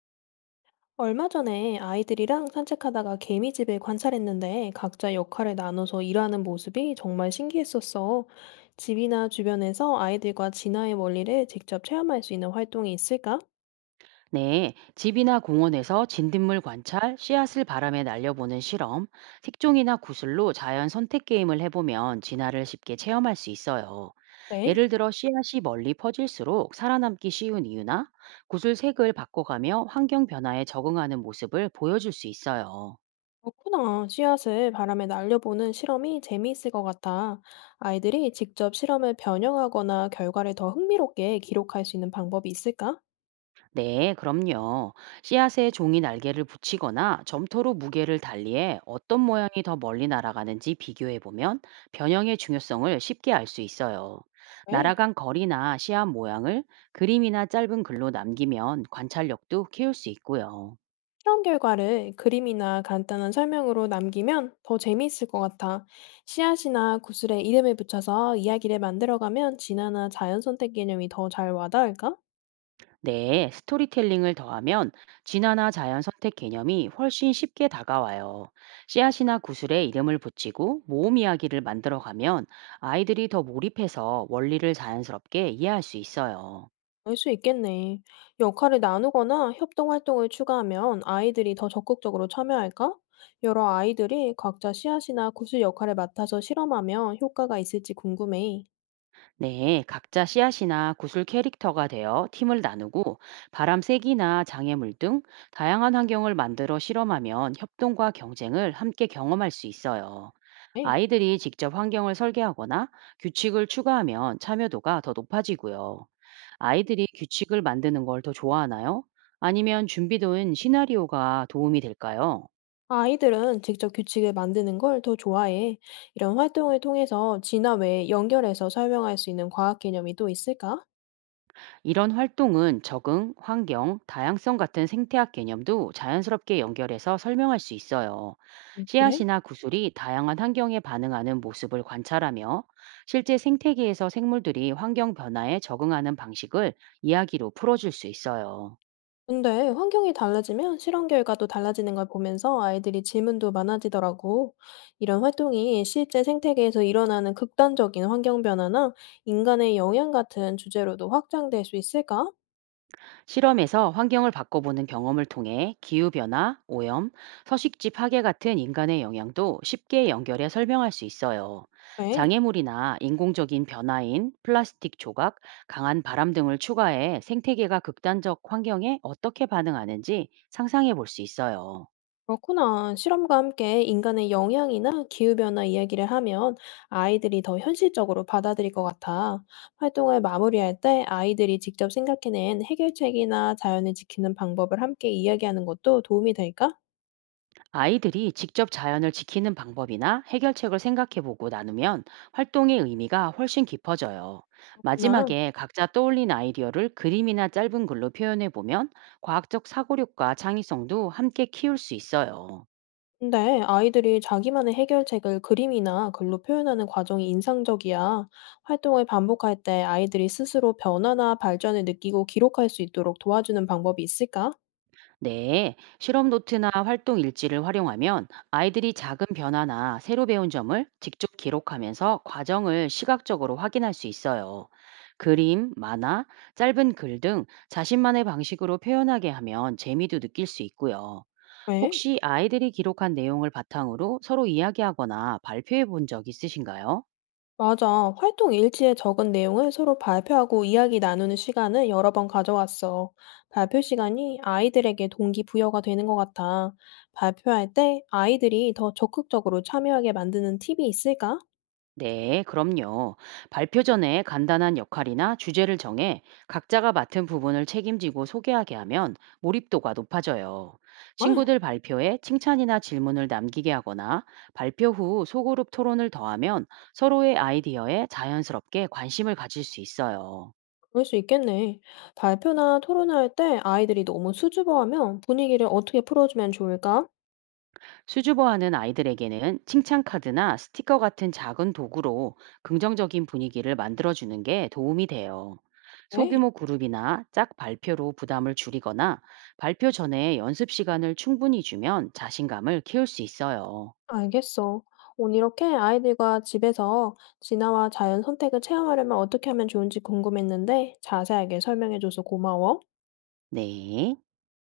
얼마 전에 아이들이랑 산책하다가 개미집을 관찰했는데 각자 역할을 나눠서 일하는 모습이 정말 신기했었어. 집이나 주변에서 아이들과 진화의 원리를 직접 체험할 수 있는 활동이 있을까? 네, 집이나 공원에서 진딧물 관찰, 씨앗을 바람에 날려보는 실험, 색종이나 구슬로 자연 선택 게임을 해보면 진화를 쉽게 체험할 수 있어요. 예를 네. 들어 씨앗이 멀리 퍼질수록 살아남기 쉬운 이유나 구슬 색을 바꿔가며 환경 변화에 적응하는 모습을 보여줄 수 있어요. 그렇구나. 씨앗을 바람에 날려보는 실험이 재미있을 것 같아. 아이들이 직접 실험을 변형하거나 결과를 더 흥미롭게 기록할 수 있는 방법이 있을까? 네, 그럼요. 씨앗에 종이 날개를 붙이거나 점토로 무게를 달리해 어떤 모양이 더 멀리 날아가는지 비교해 보면 변형의 중요성을 쉽게 알 수 있어요. 네. 날아간 거리나 씨앗 모양을 그림이나 짧은 글로 남기면 관찰력도 키울 수 있고요. 실험 결과를 그림이나 간단한 설명으로 남기면 더 재미있을 것 같아. 씨앗이나 구슬에 이름을 붙여서 이야기를 만들어가면 진화나 자연 선택 개념이 더 잘 와닿을까? 네, 스토리텔링을 더하면 진화나 자연 선택 개념이 훨씬 쉽게 다가와요. 씨앗이나 구슬에 이름을 붙이고 모음 이야기를 만들어가면 아이들이 더 몰입해서 원리를 자연스럽게 이해할 수 있어요. 알 수 있겠네. 역할을 나누거나 협동 활동을 추가하면 아이들이 더 적극적으로 참여할까? 여러 아이들이 각자 씨앗이나 구슬 역할을 맡아서 실험하면 효과가 있을지 궁금해. 네, 각자 씨앗이나 구슬 캐릭터가 되어 팀을 나누고 바람 세기나 장애물 등 다양한 환경을 만들어 실험하면 협동과 경쟁을 함께 경험할 수 있어요. 네. 아이들이 직접 환경을 설계하거나 규칙을 추가하면 참여도가 더 높아지고요. 아이들이 규칙을 만드는 걸 더 좋아하나요? 아니면 준비된 시나리오가 도움이 될까요? 아이들은 직접 규칙을 만드는 걸 더 좋아해. 이런 활동을 통해서 진화 외에 연결해서 설명할 수 있는 과학 개념이 또 있을까? 이런 활동은 적응, 환경, 다양성 같은 생태학 개념도 자연스럽게 연결해서 설명할 수 있어요. 그래? 씨앗이나 구슬이 다양한 환경에 반응하는 모습을 관찰하며 실제 생태계에서 생물들이 환경 변화에 적응하는 방식을 이야기로 풀어줄 수 있어요. 근데 환경이 달라지면 실험 결과도 달라지는 걸 보면서 아이들이 질문도 많아지더라고. 이런 활동이 실제 생태계에서 일어나는 극단적인 환경 변화나 인간의 영향 같은 주제로도 확장될 수 있을까? 실험에서 환경을 바꿔보는 경험을 통해 기후변화, 오염, 서식지 파괴 같은 인간의 영향도 쉽게 연결해 설명할 수 있어요. 네. 장애물이나 인공적인 변화인 플라스틱 조각, 강한 바람 등을 추가해 생태계가 극단적 환경에 어떻게 반응하는지 상상해 볼 수 있어요. 그렇구나. 실험과 함께 인간의 영향이나 기후변화 이야기를 하면 아이들이 더 현실적으로 받아들일 것 같아. 활동을 마무리할 때 아이들이 직접 생각해낸 해결책이나 자연을 지키는 방법을 함께 이야기하는 것도 도움이 될까? 아이들이 직접 자연을 지키는 방법이나 해결책을 생각해 보고 나누면 활동의 의미가 훨씬 깊어져요. 구나. 마지막에 각자 떠올린 아이디어를 그림이나 짧은 글로 표현해 보면 과학적 사고력과 창의성도 함께 키울 수 있어요. 근데 아이들이 자기만의 해결책을 그림이나 글로 표현하는 과정이 인상적이야. 활동을 반복할 때 아이들이 스스로 변화나 발전을 느끼고 기록할 수 있도록 도와주는 방법이 있을까? 네, 실험 노트나 활동 일지를 활용하면 아이들이 작은 변화나 새로 배운 점을 직접 기록하면서 과정을 시각적으로 확인할 수 있어요. 그림, 만화, 짧은 글 등 자신만의 방식으로 표현하게 하면 재미도 느낄 수 있고요. 왜? 혹시 아이들이 기록한 내용을 바탕으로 서로 이야기하거나 발표해 본 적 있으신가요? 맞아. 활동 일지에 적은 내용을 서로 발표하고 이야기 나누는 시간을 여러 번 가져왔어. 발표 시간이 아이들에게 동기부여가 되는 것 같아. 발표할 때 아이들이 더 적극적으로 참여하게 만드는 팁이 있을까? 네, 그럼요. 발표 전에 간단한 역할이나 주제를 정해 각자가 맡은 부분을 책임지고 소개하게 하면 몰입도가 높아져요. 정말? 친구들 발표에 칭찬이나 질문을 남기게 하거나 발표 후 소그룹 토론을 더하면 서로의 아이디어에 자연스럽게 관심을 가질 수 있어요. 그럴 수 있겠네. 발표나 토론할 때 아이들이 너무 수줍어하면 분위기를 어떻게 풀어주면 좋을까? 수줍어하는 아이들에게는 칭찬 카드나 스티커 같은 작은 도구로 긍정적인 분위기를 만들어주는 게 도움이 돼요. 네. 소규모 그룹이나 짝 발표로 부담을 줄이거나 발표 전에 연습 시간을 충분히 주면 자신감을 키울 수 있어요. 알겠어. 오늘 이렇게 아이들과 집에서 진화와 자연 선택을 체험하려면 어떻게 하면 좋은지 궁금했는데 자세하게 설명해줘서 고마워. 네.